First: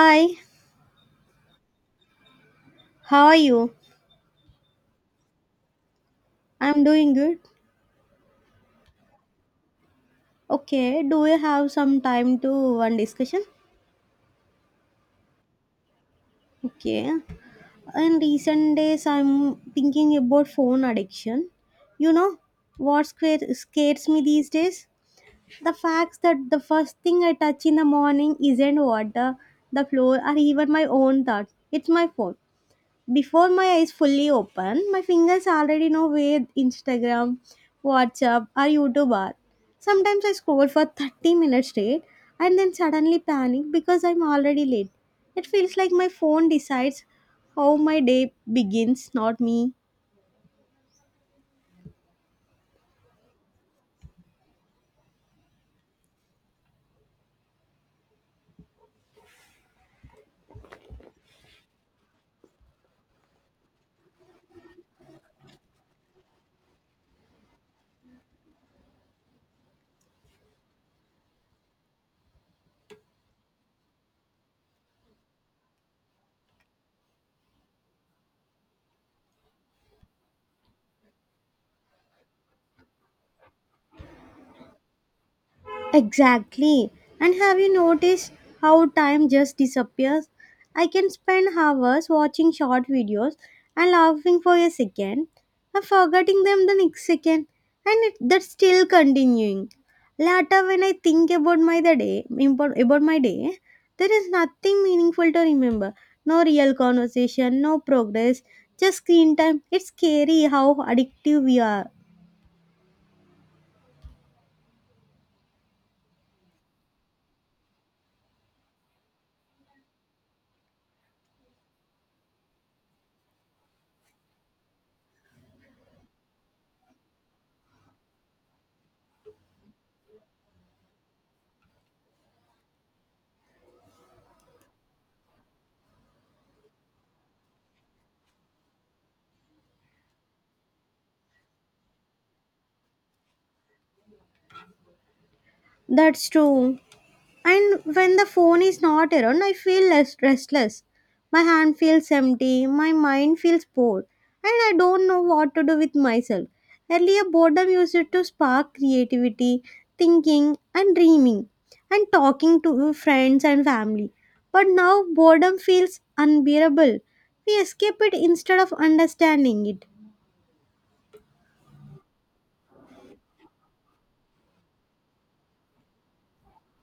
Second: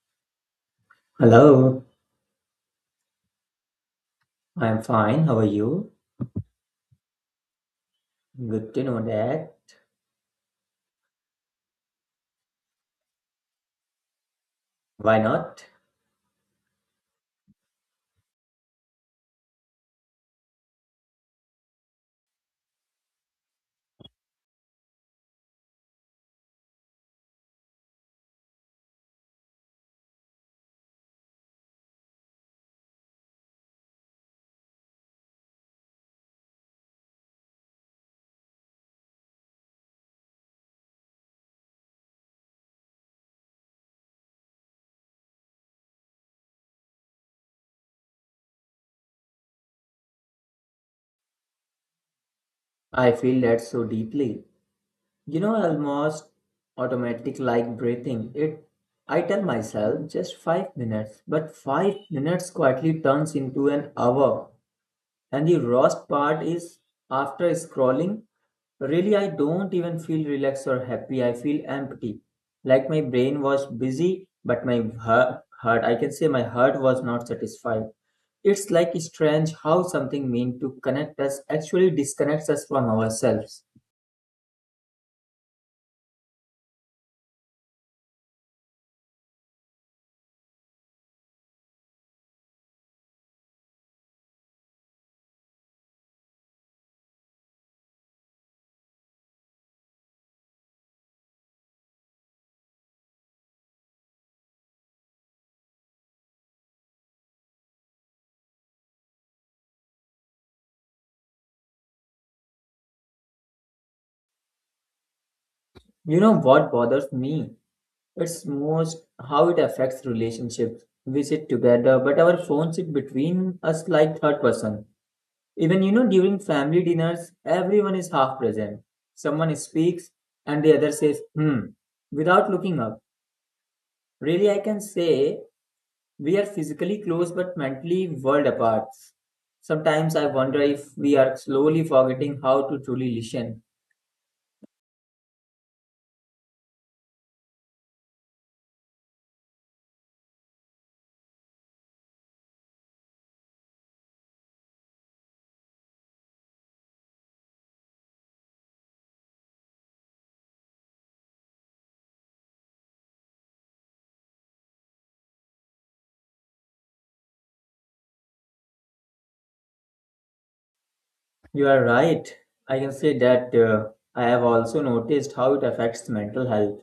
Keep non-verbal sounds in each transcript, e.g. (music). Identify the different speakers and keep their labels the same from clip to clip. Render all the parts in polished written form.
Speaker 1: Hi,
Speaker 2: Hello,
Speaker 1: how are you?
Speaker 2: I'm fine. How are you?
Speaker 1: I'm doing good.
Speaker 2: Good to know that.
Speaker 1: Okay, do you have some time to one discussion?
Speaker 2: Why not?
Speaker 1: Okay. In recent days, I'm thinking about phone addiction. You know, what scares me these days? The fact that the first thing I touch in the morning isn't water, the floor, or even my own thoughts. It's my phone. Before my eyes fully open, my fingers already know where Instagram, WhatsApp, or YouTube are. Sometimes I scroll for 30 minutes straight and then suddenly panic because I'm already late. It feels like my phone decides how my day begins, not me.
Speaker 2: I feel that so deeply. You know, almost automatic like breathing. It I tell myself just 5 minutes, but 5 minutes quietly turns into an hour. And the worst part is after scrolling, really I don't even feel relaxed or happy. I feel empty. Like my brain was busy, but my heart, I can say my heart was not satisfied. It's like strange how something meant to connect us actually disconnects us from ourselves.
Speaker 1: Exactly. And have you noticed how time just disappears? I can spend hours watching short videos and laughing for a second and forgetting them the next second, and that's still continuing. Later, when I think about my the day, impor- about my day, there is nothing meaningful to remember. No real conversation, no progress, just screen time. It's scary how addictive we are.
Speaker 2: You know what bothers me? It's most how it affects relationships. We sit together, but our phone sit between us like third person. Even during family dinners, everyone is half present. Someone speaks and the other says, hmm, without looking up. Really, I can say we are physically close but mentally world apart. Sometimes I wonder if we are slowly forgetting how to truly listen.
Speaker 1: That's true. And when the phone is not around, I feel less restless. My hand feels empty, my mind feels bored, and I don't know what to do with myself. Earlier, boredom used to spark creativity, thinking, and dreaming, and talking to friends and family. But now, boredom feels unbearable. We escape it instead of understanding it.
Speaker 2: You are right. I can say that I have also noticed how it affects mental health.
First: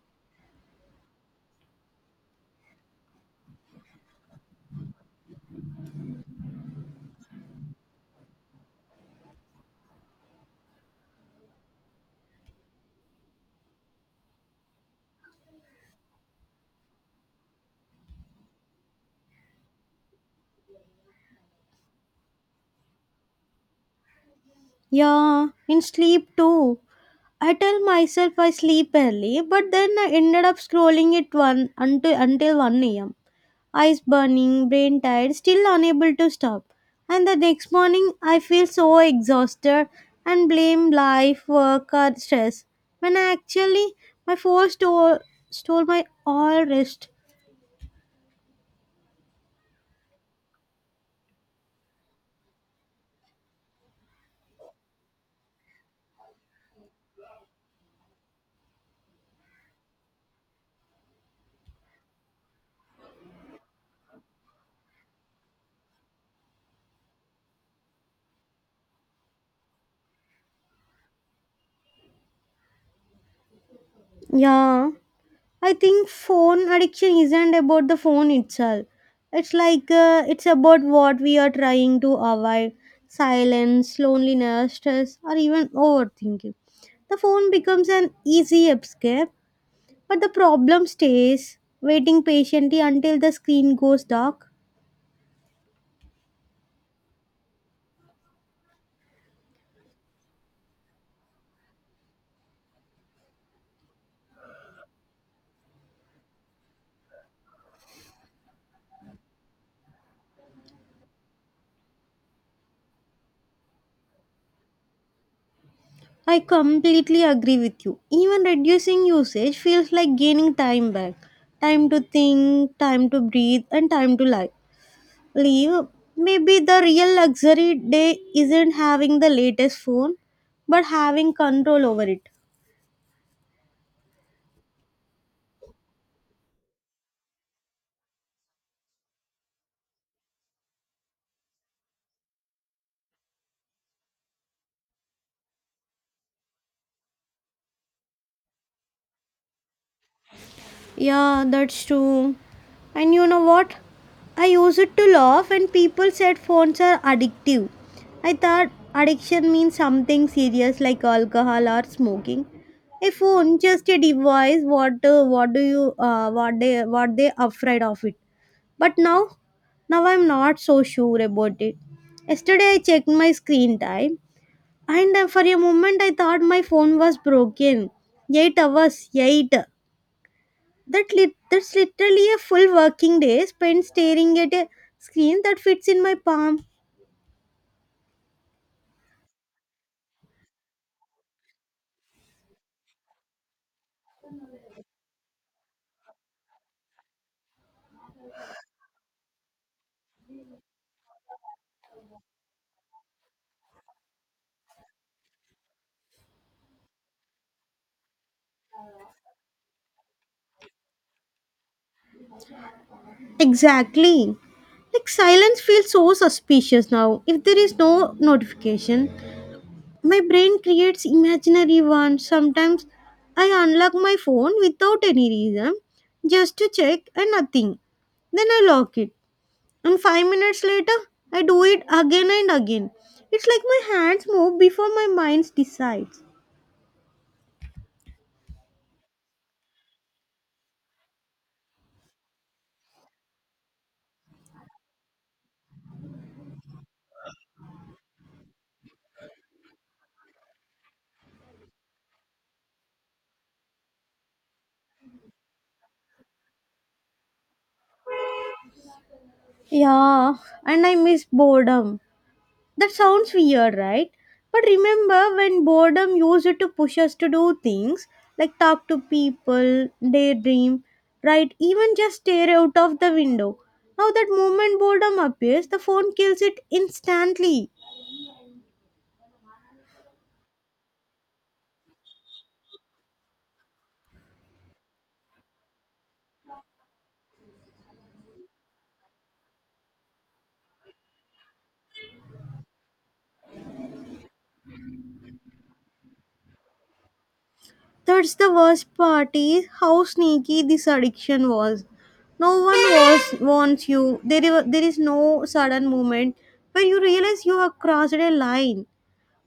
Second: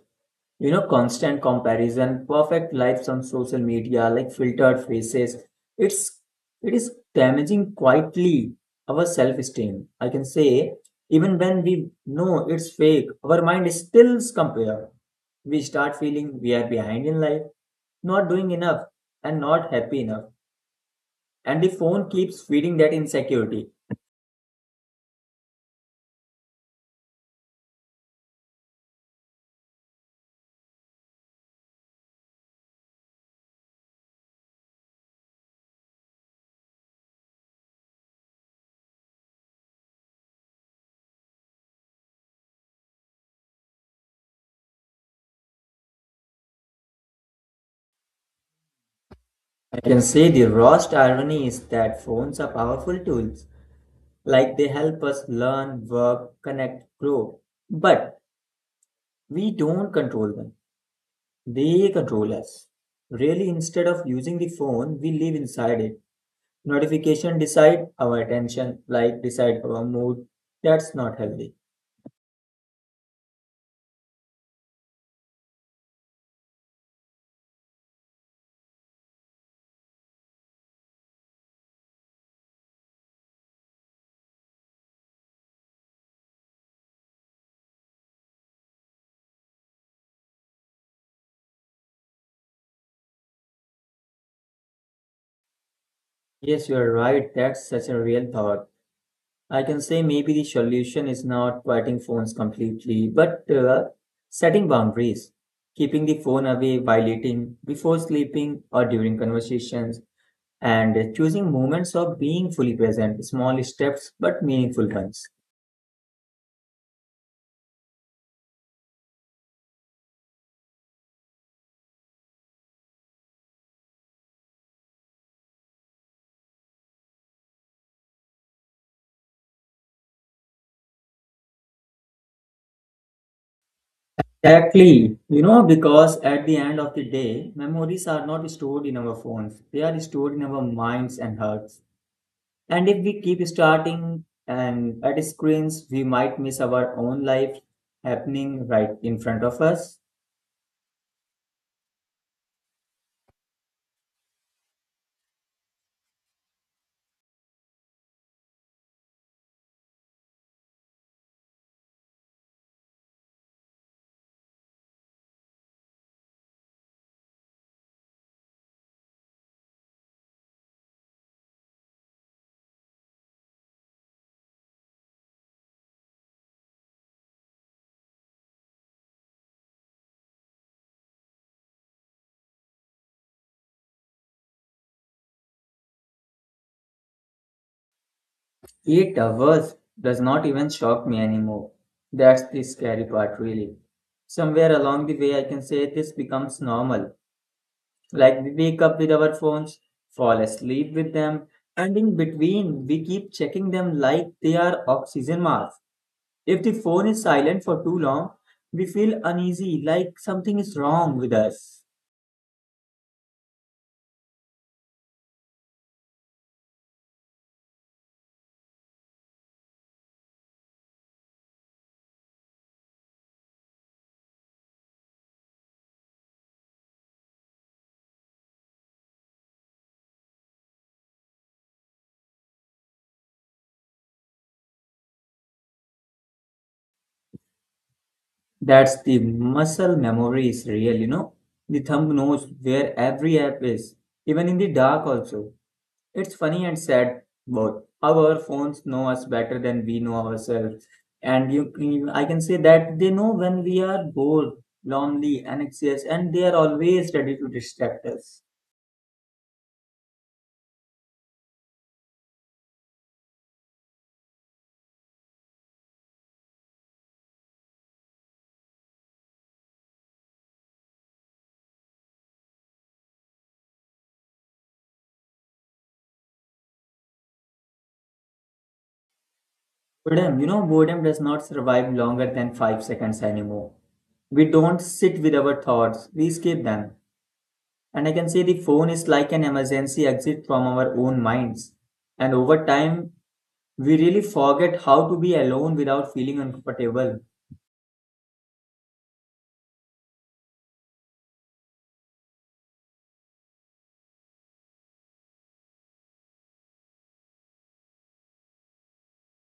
Speaker 2: You know, constant comparison, perfect lives on social media, like filtered faces. It's it is damaging quietly our self-esteem. I can say, even when we know it's fake, our mind still compare. We start feeling we are behind in life, not doing enough, and not happy enough. And the phone keeps feeding that insecurity.
Speaker 1: Yeah, in sleep too. I tell myself I sleep early, but then I ended up scrolling it one until 1 a.m. Eyes burning, brain tired, still unable to stop. And the next morning I feel so exhausted and blame life, work or stress. When I actually my phone stole my all rest.
Speaker 2: I can say the worst irony is that phones are powerful tools. Like they help us learn, work, connect, grow. But we don't control them. They control us. Really, instead of using the phone, we live inside it. Notification decide our attention, like decide our mood. That's not healthy.
Speaker 1: Yeah. I think phone addiction isn't about the phone itself. It's it's about what we are trying to avoid silence, loneliness, stress, or even overthinking. The phone becomes an easy escape, but the problem stays waiting patiently until the screen goes dark.
Speaker 2: Yes, you are right. That's such a real thought. I can say maybe the solution is not quieting phones completely, but setting boundaries, keeping the phone away while eating, before sleeping, or during conversations and choosing moments of being fully present, small steps but meaningful ones.
Speaker 1: I completely agree with you. Even reducing usage feels like gaining time back time to think, time to breathe, and time to life. Leave. Maybe the real luxury day isn't having the latest phone, but having control over it.
Speaker 2: Exactly, because at the end of the day, memories are not stored in our phones, they are stored in our minds and hearts. And if we keep starting and at screens, we might miss our own life happening right in front of us.
Speaker 1: Yeah, that's true. And you know what? I used it to laugh, and people said phones are addictive. I thought addiction means something serious like alcohol or smoking. A phone just a device. What do you what they afraid of it? But now I'm not so sure about it. Yesterday I checked my screen time and for a moment I thought my phone was broken. 8 hours, 8. That's literally a full working day spent staring at a screen that fits in my palm.
Speaker 2: 8 hours does not even shock me anymore. That's the scary part, really. Somewhere along the way, I can say this becomes normal. Like we wake up with our phones, fall asleep with them, and in between we keep checking them like they are oxygen masks. If the phone is silent for too long, we feel uneasy, like something is wrong with us.
Speaker 1: Exactly. Like silence feels so suspicious now if there is no notification. My brain creates imaginary ones. Sometimes I unlock my phone without any reason just to check and nothing. Then I lock it. And five minutes later, I do it again and again. It's like my hands move before my mind decides.
Speaker 2: That's the muscle memory is real, you know. The thumb knows where every app is, even in the dark also. It's funny and sad both. Our phones know us better than we know ourselves. And I can say that they know when we are bored, lonely, anxious, and they are always ready to distract us.
Speaker 1: Yeah, and I miss boredom. That sounds weird, right? But remember when boredom used to push us to do things like talk to people, daydream, right? Even just stare out of the window. Now that moment boredom appears, the phone kills it instantly.
Speaker 2: Boredom, boredom does not survive longer than 5 seconds anymore. We don't sit with our thoughts, we escape them. And I can say the phone is like an emergency exit from our own minds. And over time, we really forget how to be alone without feeling uncomfortable.
Speaker 1: That's the worst part is how sneaky this addiction was. No one was wants you. There is no sudden moment where you realize you have crossed a line.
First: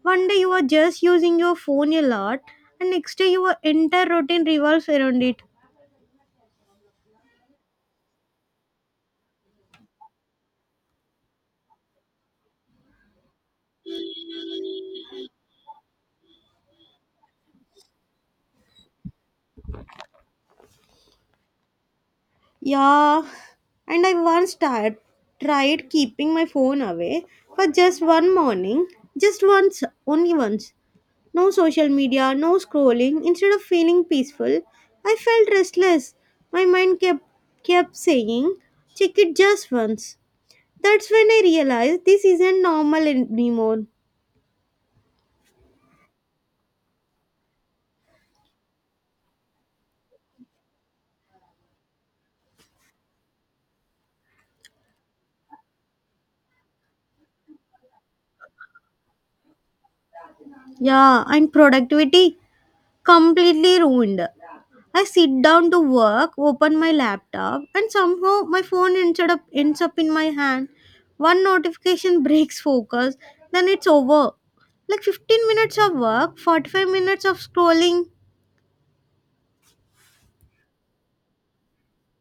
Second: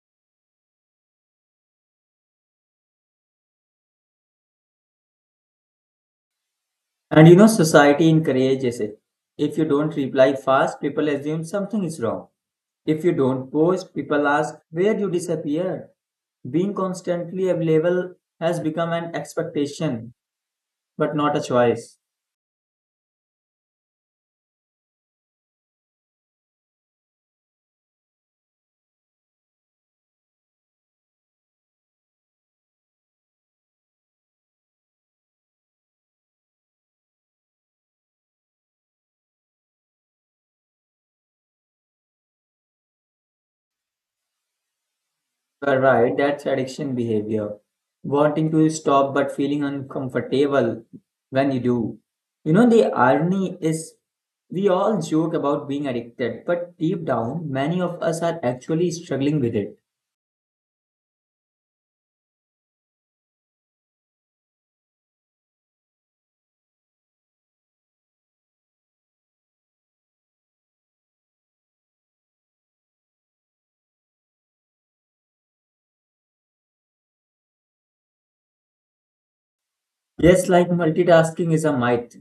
Speaker 1: One day you are just using your phone a lot, and next day your entire routine revolves around it.
Speaker 2: And society encourages it. If you don't reply fast, people assume something is wrong. If you don't post, people ask where you disappeared. Being constantly available has become an expectation, but not a choice.
Speaker 1: Yeah, and I tried keeping my phone away for just one morning, just once, only once. No social media, no scrolling. Instead of feeling peaceful, I felt restless. My mind kept saying, "Check it just once." That's when I realized this isn't normal anymore.
Speaker 2: You are right, that's addiction behavior. Wanting to stop but feeling uncomfortable when you do. The irony is we all joke about being addicted, but deep down, many of us are actually struggling with it.
Speaker 1: Yeah, and productivity. Completely ruined. I sit down to work, open my laptop, and somehow my phone ends up in my hand. One notification (laughs) breaks focus, then it's over. Like 15 minutes of work, 45 minutes of scrolling.
Speaker 2: Yes, like multitasking is a myth.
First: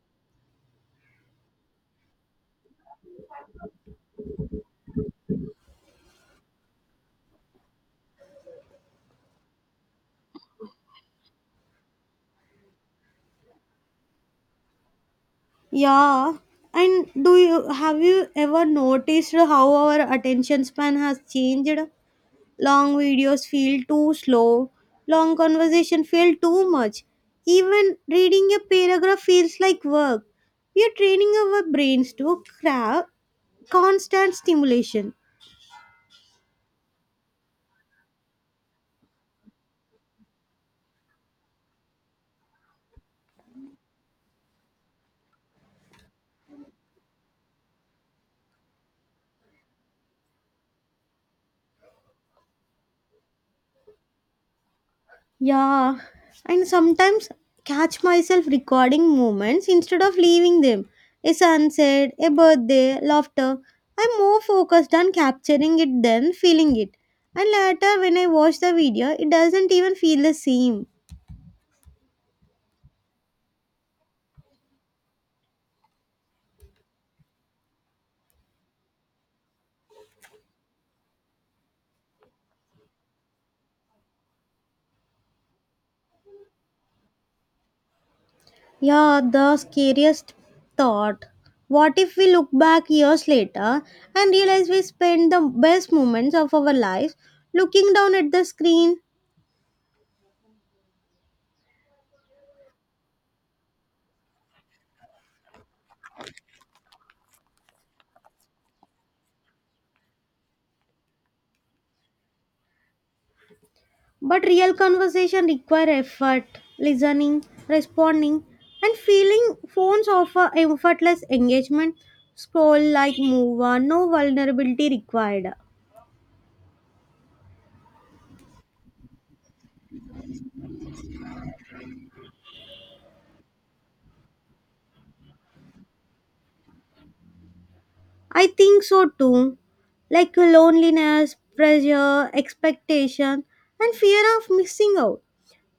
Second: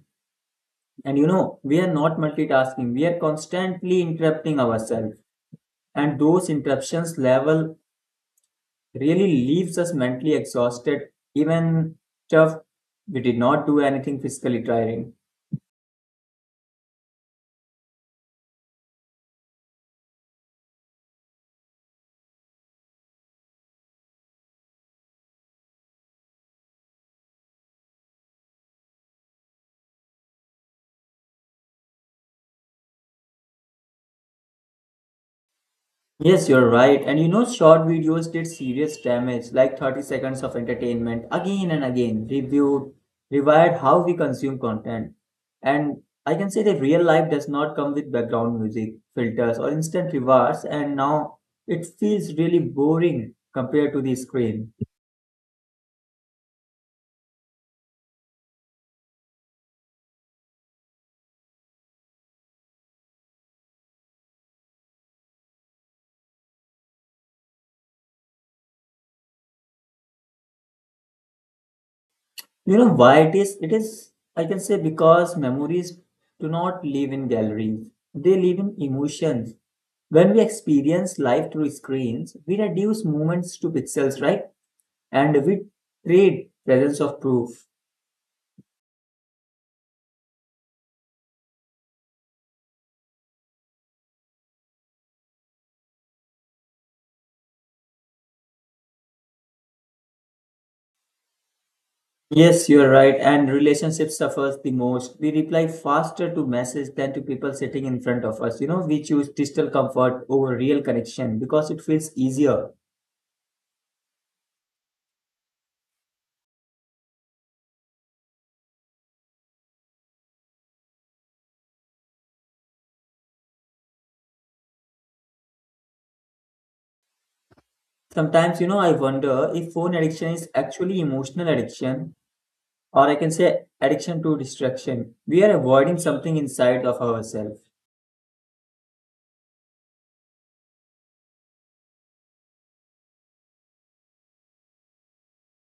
Speaker 2: And we are not multitasking. We are constantly interrupting ourselves. And those interruptions level really leaves us mentally exhausted, even tough. We did not do anything physically tiring.
Speaker 1: Yeah. And do you have you ever noticed how our attention span has changed? Long videos feel too slow. Long conversation feel too much. Even reading a paragraph feels like work. We are training our brains to crave constant stimulation.
Speaker 2: Yes, you're right. And short videos did serious damage, like 30 seconds of entertainment again and again, reviewed, rewired how we consume content. And I can say that real life does not come with background music, filters, or instant rewards, and now it feels really boring compared to the screen.
Speaker 1: Yeah, and sometimes catch myself recording moments instead of leaving them. A sunset, a birthday, laughter. I'm more focused on capturing it than feeling it. And later, when I watch the video, it doesn't even feel the same.
Speaker 2: You know why it is? It is, I can say, because memories do not live in galleries, they live in emotions. When we experience life through screens, we reduce moments to pixels, right? And we trade presence of proof.
Speaker 1: Yeah, the scariest thought. What if we look back years later and realize we spent the best moments of our lives looking down at the screen?
Speaker 2: Yes, you're right. And relationship suffers the most. We reply faster to message than to people sitting in front of us. We choose digital comfort over real connection because it feels easier.
Speaker 1: But real conversation require effort, listening, responding, and feeling phones offer effortless engagement. Scroll like move on, no vulnerability required.
Speaker 2: Sometimes, I wonder if phone addiction is actually emotional addiction or I can say addiction to distraction. We are avoiding something inside of ourselves.
Speaker 1: I think so too. Like loneliness, pressure, expectation, and fear of missing out.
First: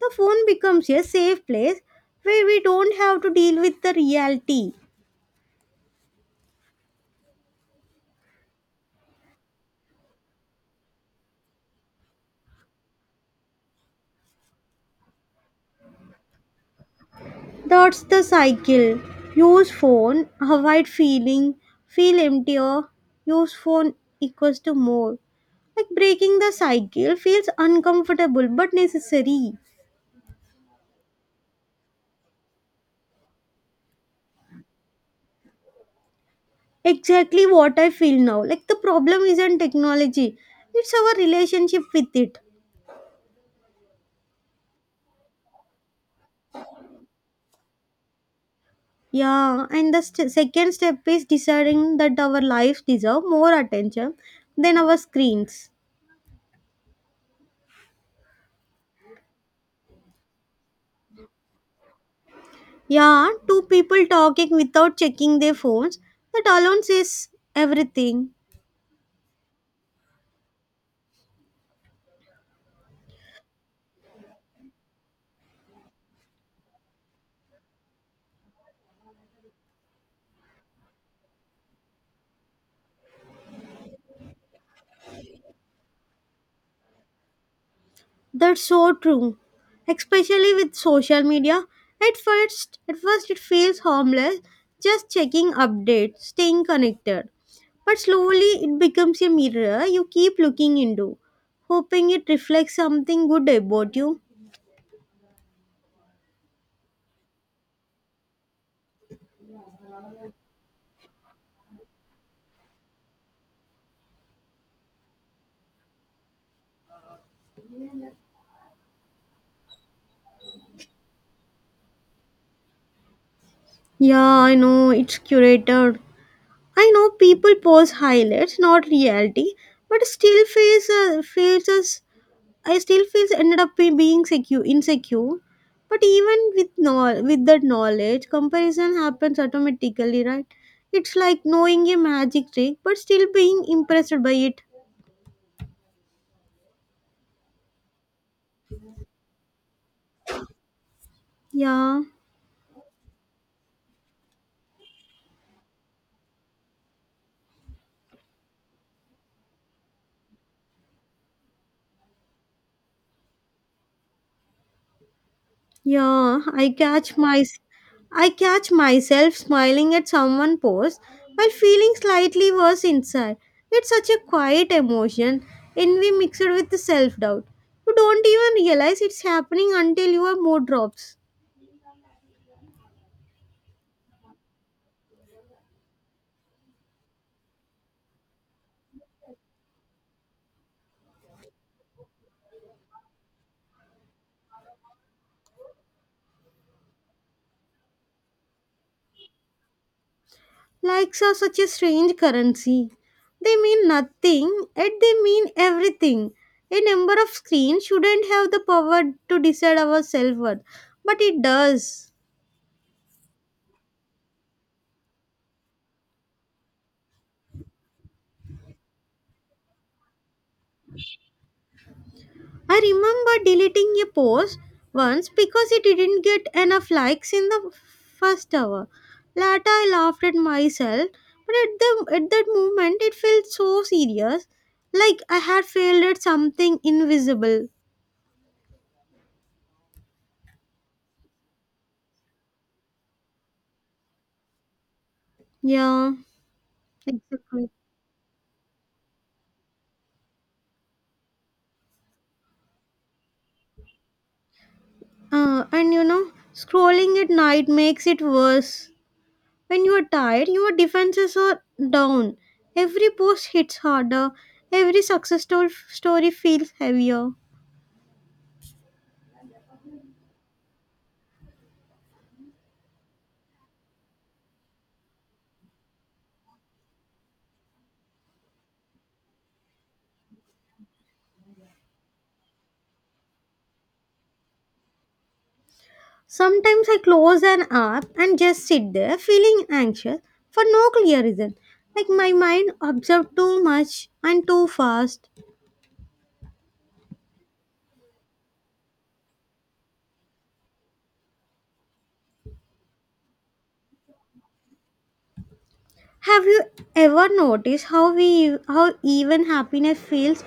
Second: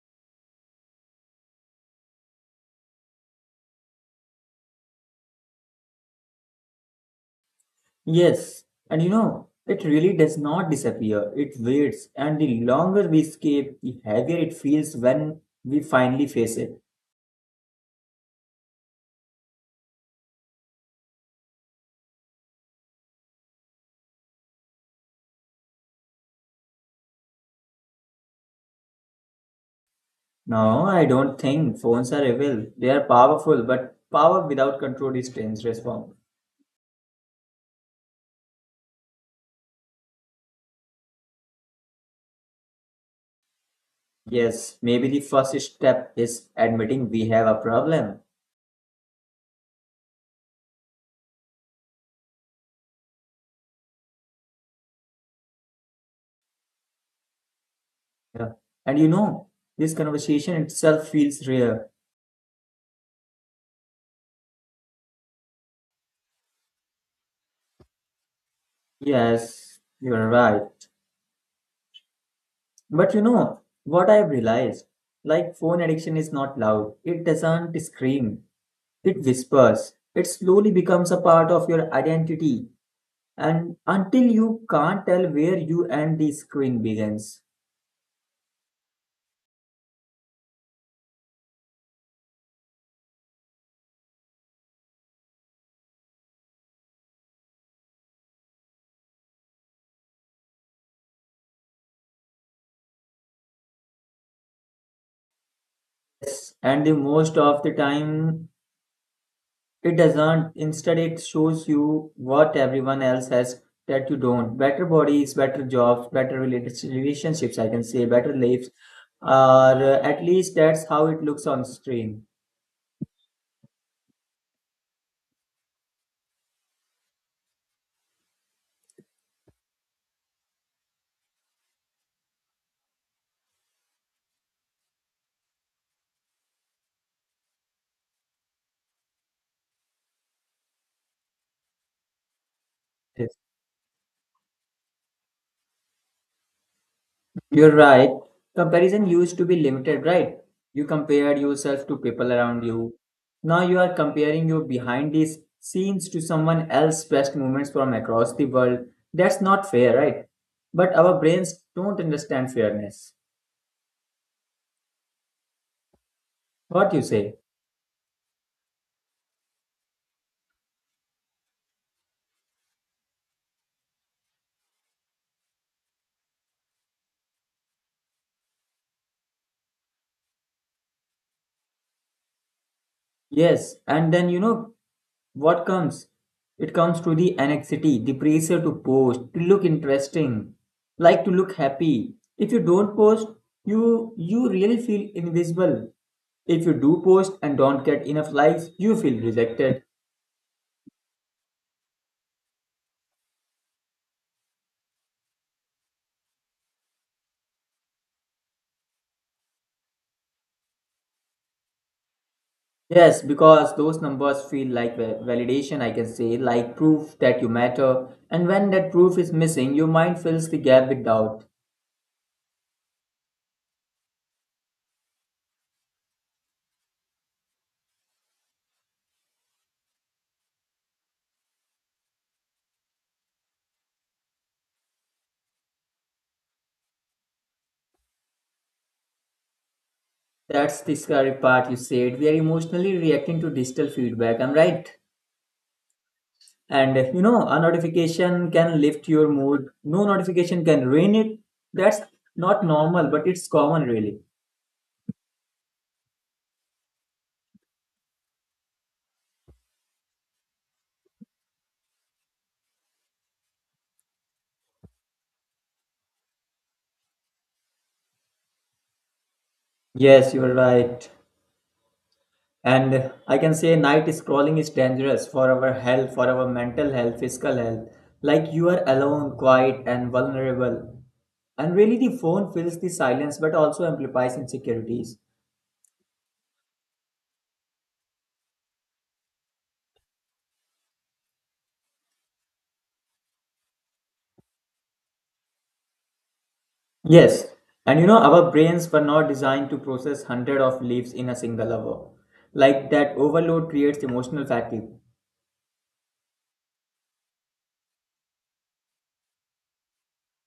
Speaker 1: The phone becomes a safe place where we don't have to deal with the reality.
Speaker 2: Yes, and it really does not disappear, it waits, and the longer we escape, the heavier it feels when we finally face it.
Speaker 1: That's the cycle. Use phone, avoid feeling, feel emptier, use phone equals to more. Like breaking the cycle feels uncomfortable but necessary.
Speaker 2: No, I don't think phones are evil. They are powerful, but power without control is dangerous form.
Speaker 1: Exactly what I feel now. Like the problem isn't technology, it's our relationship with it.
Speaker 2: Yes, maybe the first step is admitting we have a problem.
Speaker 1: Yeah, and the second step is deciding that our lives deserve more attention than our screens.
Speaker 2: Yeah. And this conversation itself feels rare.
Speaker 1: Yeah, two people talking without checking their phones, that alone says everything.
Speaker 2: Yes, you're right. But you know what I've realized? Like phone addiction is not loud. It doesn't scream. It whispers. It slowly becomes a part of your identity. And until you can't tell where you and the screen begins.
Speaker 1: That's so true. Especially with social media. At first it feels harmless, just checking updates, staying connected. But slowly it becomes a mirror you keep looking into, hoping it reflects something good about you.
Speaker 2: Yes. And the most of the time it doesn't. Instead it shows you what everyone else has that you don't. Better bodies, better jobs, better relationships, I can say, better lives. Or at least that's how it looks on screen.
Speaker 1: Yeah, I know it's curated. I know people post highlights, not reality, but still face feels us I still feels ended up being secure, insecure. But even with no, with that knowledge, comparison happens automatically, right? It's like knowing a magic trick, but still
Speaker 2: Yes.
Speaker 1: being impressed by it.
Speaker 2: You're right. Comparison used to be limited, right? You compared yourself to
Speaker 1: Yeah,
Speaker 2: people around you. Now you are comparing your behind these scenes to someone else's best moments from across the world. That's not fair, right? But our brains don't understand fairness.
Speaker 1: yeah.
Speaker 2: What you say?
Speaker 1: I catch myself smiling at someone post while feeling slightly worse inside. It's such a quiet emotion, envy mixed with self doubt. You don't even realize it's happening until your mood drops.
Speaker 2: Yes. And then, what comes? It comes to the anxiety, the pressure to post, to look interesting, like to look happy. If you don't post, you really feel invisible. If you do post and don't get enough likes, you feel rejected.
Speaker 1: Likes are such a strange currency. They mean nothing, yet they mean everything. A number of screens shouldn't have the power to decide our self worth, but it does.
Speaker 2: Yes, because those numbers feel like validation, I can say, like proof that you matter. And when that proof is missing, your mind fills the gap with doubt.
Speaker 1: I remember deleting a post once because it didn't get enough likes in the first hour. Later, I laughed at myself, but at that moment, it felt so serious like I had failed at something invisible.
Speaker 2: That's the scary part you said. We are emotionally reacting to digital feedback. I'm right.
Speaker 1: Yeah,
Speaker 2: And a
Speaker 1: exactly.
Speaker 2: notification can lift your mood. No notification can ruin it. That's not normal, but it's common, really.
Speaker 1: And you know, scrolling at night makes it worse. When you are tired, your defenses are down. Every post hits harder. Every story feels heavier.
Speaker 2: Yes, you're right. And I can say night scrolling is dangerous for our health, for our mental health, physical health. Like you are alone, quiet, and vulnerable. And really, the phone fills the silence but also amplifies insecurities.
Speaker 1: Sometimes I close an app and just sit there feeling anxious for no clear reason. Like my mind absorbs too much and too fast.
Speaker 2: Yes, and our brains were not designed to process hundred of leaves in a single hour. Like that overload creates emotional fatigue.
Speaker 1: Have you ever noticed how even happiness feels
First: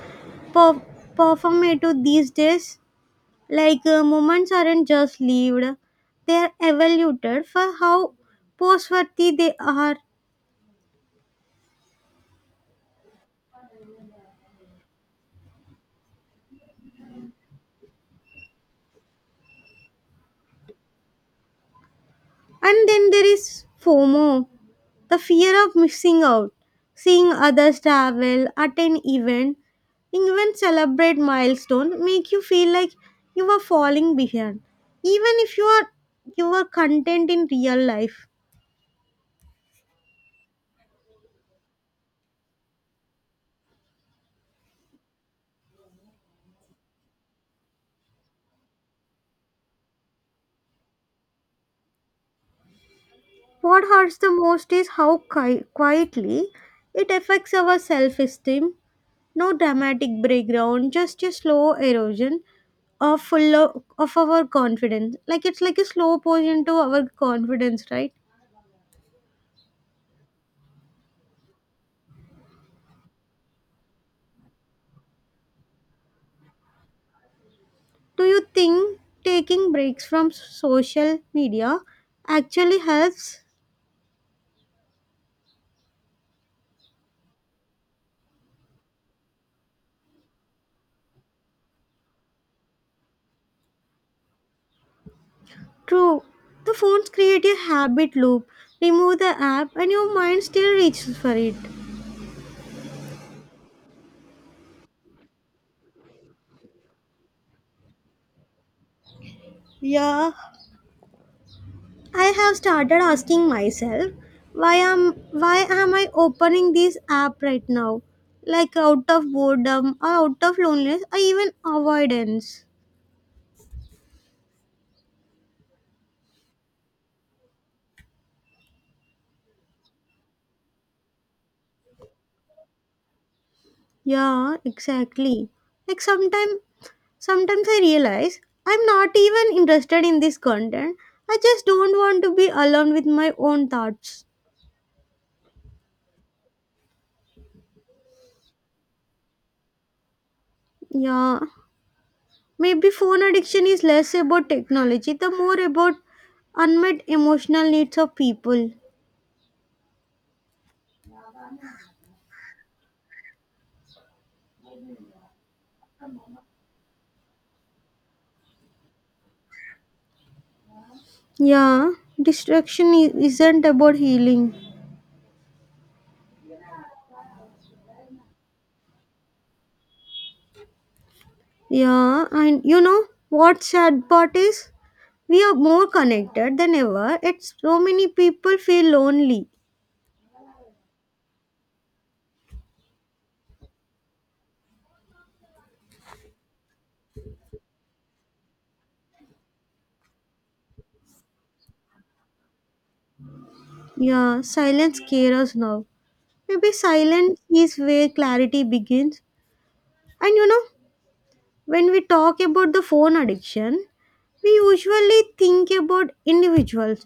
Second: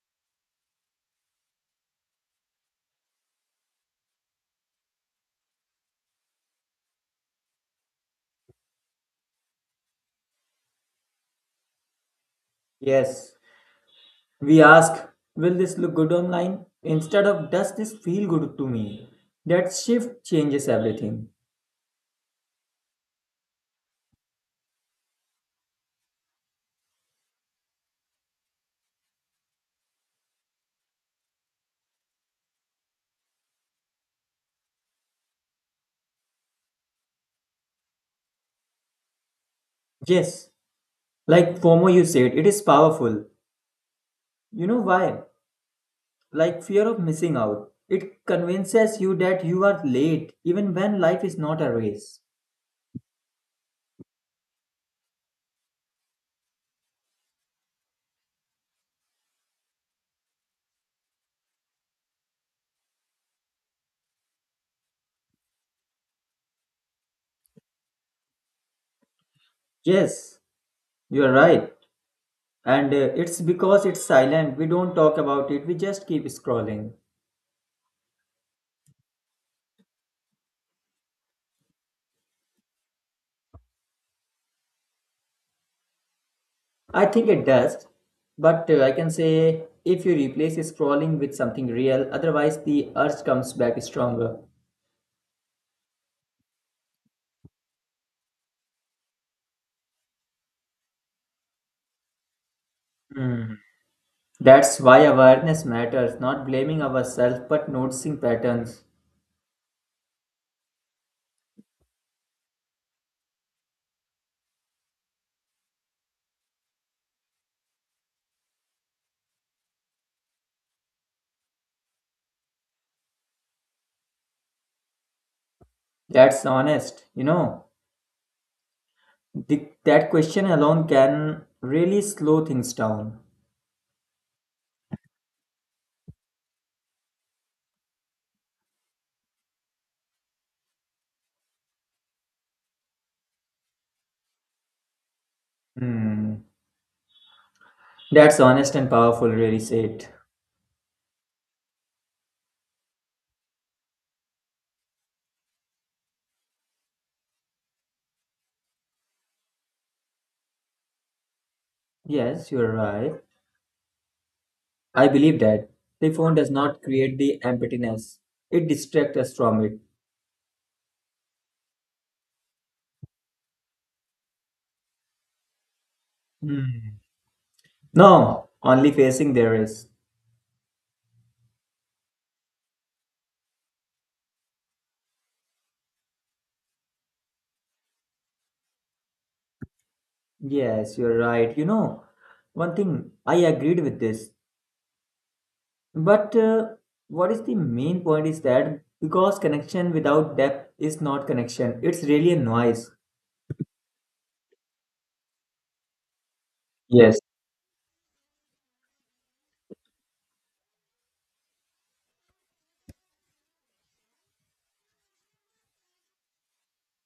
Speaker 1: per- performative these days? Like moments aren't just lived, they are evaluated for how post-worthy they are.
Speaker 2: Yes, we ask, will this look good online? Instead of, does this feel good to me? That shift changes everything.
Speaker 1: And then there is FOMO, the fear of missing out, seeing others travel, attend event, even celebrate milestone, make you feel like you are falling behind, even if you are content in real life.
Speaker 2: Yes, like FOMO, you said, it is powerful. You know why? Like fear of missing out. It convinces you that you are late, even when life is not a race.
Speaker 1: What hurts the most is how quietly it affects our self esteem. No dramatic breakdown, just a slow erosion of of our confidence. Like it's like a slow poison to our confidence, right?
Speaker 2: Yes, you are right. And it's because it's silent. We don't talk about it. We just keep scrolling.
Speaker 1: Do you think taking breaks from social media actually helps?
Speaker 2: I think it does. But I can say if you replace scrolling with something real, otherwise the urge comes back stronger.
Speaker 1: True. The phones create a habit loop. Remove the app and your mind still reaches for it.
Speaker 2: Hmm. That's why awareness matters, not blaming ourselves but noticing patterns.
Speaker 1: Yeah, I have started asking myself why am I opening this app right now? Like out of boredom or out of loneliness or even avoidance.
Speaker 2: That's honest. That question alone can really slow things down.
Speaker 1: Yeah, exactly. Like sometimes I realize I'm not even interested in this content. I just don't want to be alone with my own thoughts.
Speaker 2: Hmm. That's honest and powerful, really said.
Speaker 1: Yeah. Maybe phone addiction is less about technology, the more about unmet emotional needs of people.
Speaker 2: Yes, you're right. I believe that the phone does not create the emptiness. It distracts us from it.
Speaker 1: Yeah, distraction isn't about healing.
Speaker 2: Hmm. No, only facing there is.
Speaker 1: Yeah, and you know what sad part is? We are more connected than ever. It's so many people feel lonely.
Speaker 2: Yes, you're right. One thing I agreed with this. But what is the main point is that because connection without depth is not connection, it's really a noise.
Speaker 1: Yeah, silence scares us now. Maybe
Speaker 2: Yes,
Speaker 1: silence is where clarity begins. And you know, when we talk about the phone addiction, we usually think about individuals,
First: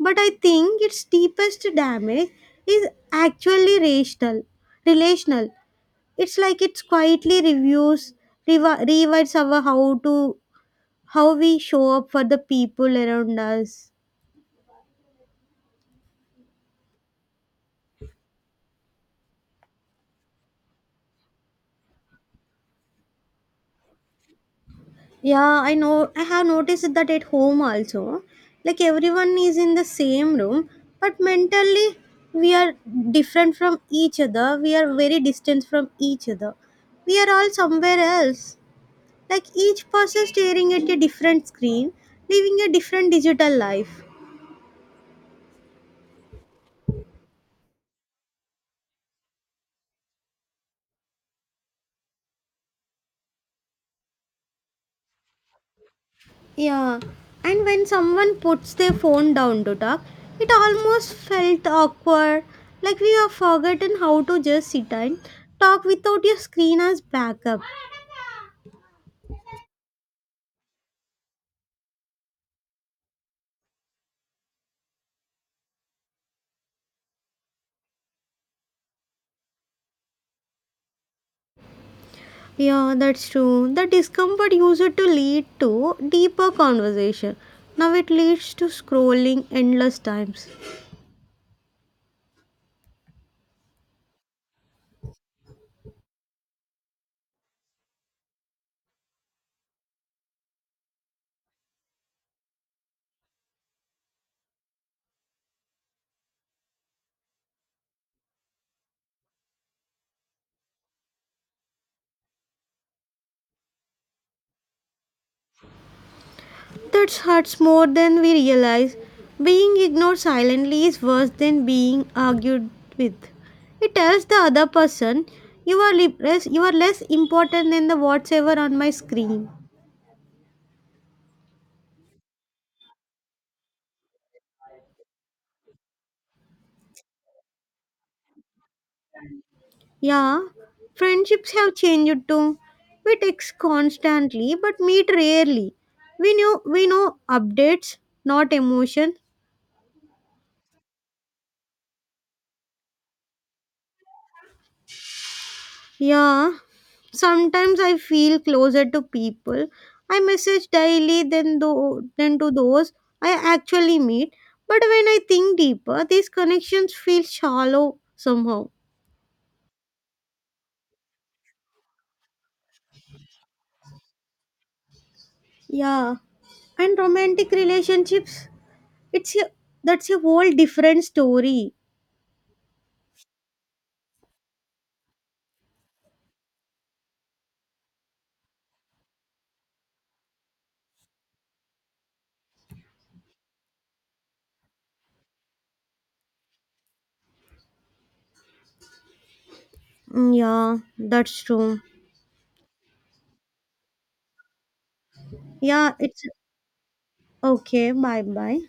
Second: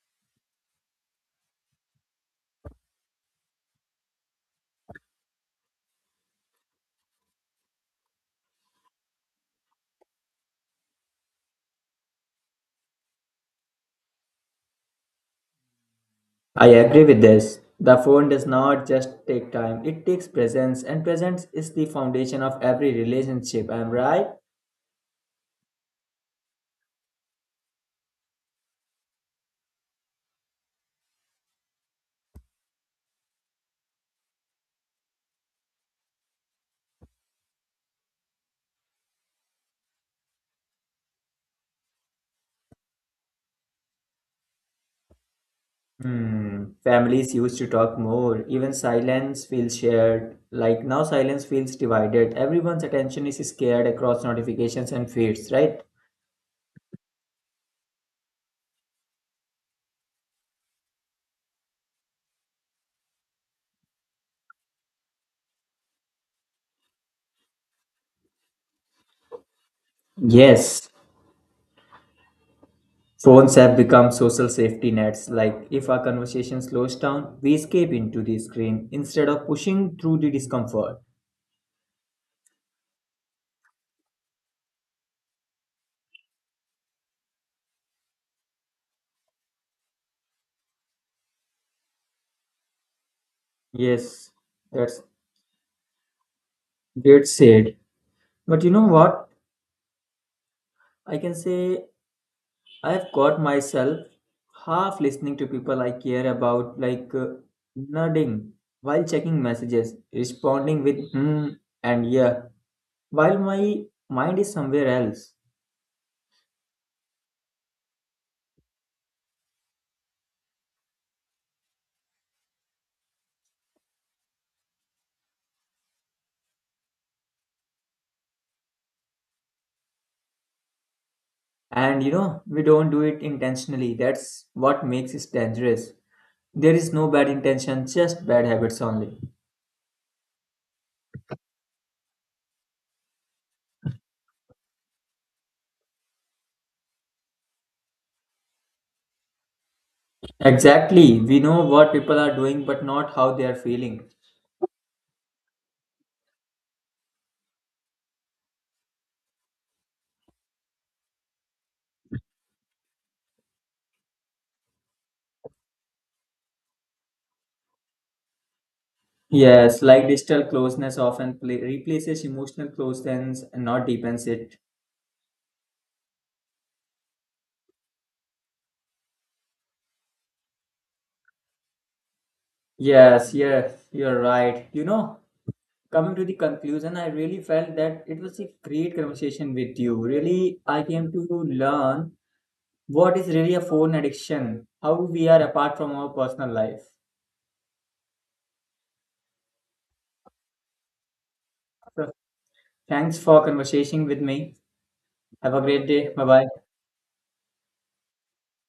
Speaker 1: but I think its deepest damage is actually rational. Relational. It's like it's quietly rewrites our how we show up for the people around us.
Speaker 2: I agree with this. The phone does not just take time, it takes presence, and presence is the foundation of every relationship. I'm right.
Speaker 1: Yeah, I know. I have noticed that at home also. Like everyone is in the same room, but mentally we are different from each other. We are very distant from each other. We are all somewhere else. Like each person staring at a different screen, living a different digital life.
Speaker 2: Hmm. Families used to talk more. Even silence feels shared. Like now, silence feels divided. Everyone's attention is scared across notifications and feeds, right?
Speaker 1: Yeah, and when someone puts their phone down to talk, it almost felt awkward. Like we have forgotten how to just sit and talk without your screen as backup.
Speaker 2: Yes. Phones have become social safety nets. Like if our conversation slows down, we escape into the screen instead of pushing through the discomfort.
Speaker 1: Yeah, that's true. The discomfort used to lead to deeper conversation. Now it leads to scrolling endless times.
Speaker 2: Yes, that's that's said. But you know what? I can say I've caught myself half listening to people I care about, like nodding while checking messages, responding with hmm and yeah, while my mind is somewhere else.
Speaker 1: That hurts more than we realize. Being ignored silently is worse than being argued with. It tells the other person, "You are less, you are less important than the whatsoever on my screen."
Speaker 2: And we don't do it intentionally. That's what makes it dangerous. There is no bad intention, just bad habits only.
Speaker 1: Yeah, friendships have changed too. We text constantly but meet rarely. We know updates, not emotion.
Speaker 2: Exactly. We know what people are doing, but not how they are feeling.
Speaker 1: Yeah, sometimes I feel closer to people I message daily than to those I actually meet. But when I think deeper, these connections feel shallow somehow.
Speaker 2: Yes, like digital closeness often pla replaces emotional closeness and not deepens it.
Speaker 1: Yeah, and romantic relationships, it's a that's a whole different story.
Speaker 2: Yes, yes, you're right. Coming to the conclusion, I really felt that it was a great conversation with you. Really, I came to learn what is really a phone addiction, how we are apart from our personal life.
Speaker 1: Mm, yeah, that's true.
Speaker 2: So, thanks for conversation with me. Have a great
Speaker 1: Yeah,
Speaker 2: day.
Speaker 1: it's
Speaker 2: Bye bye.
Speaker 1: okay. Bye bye.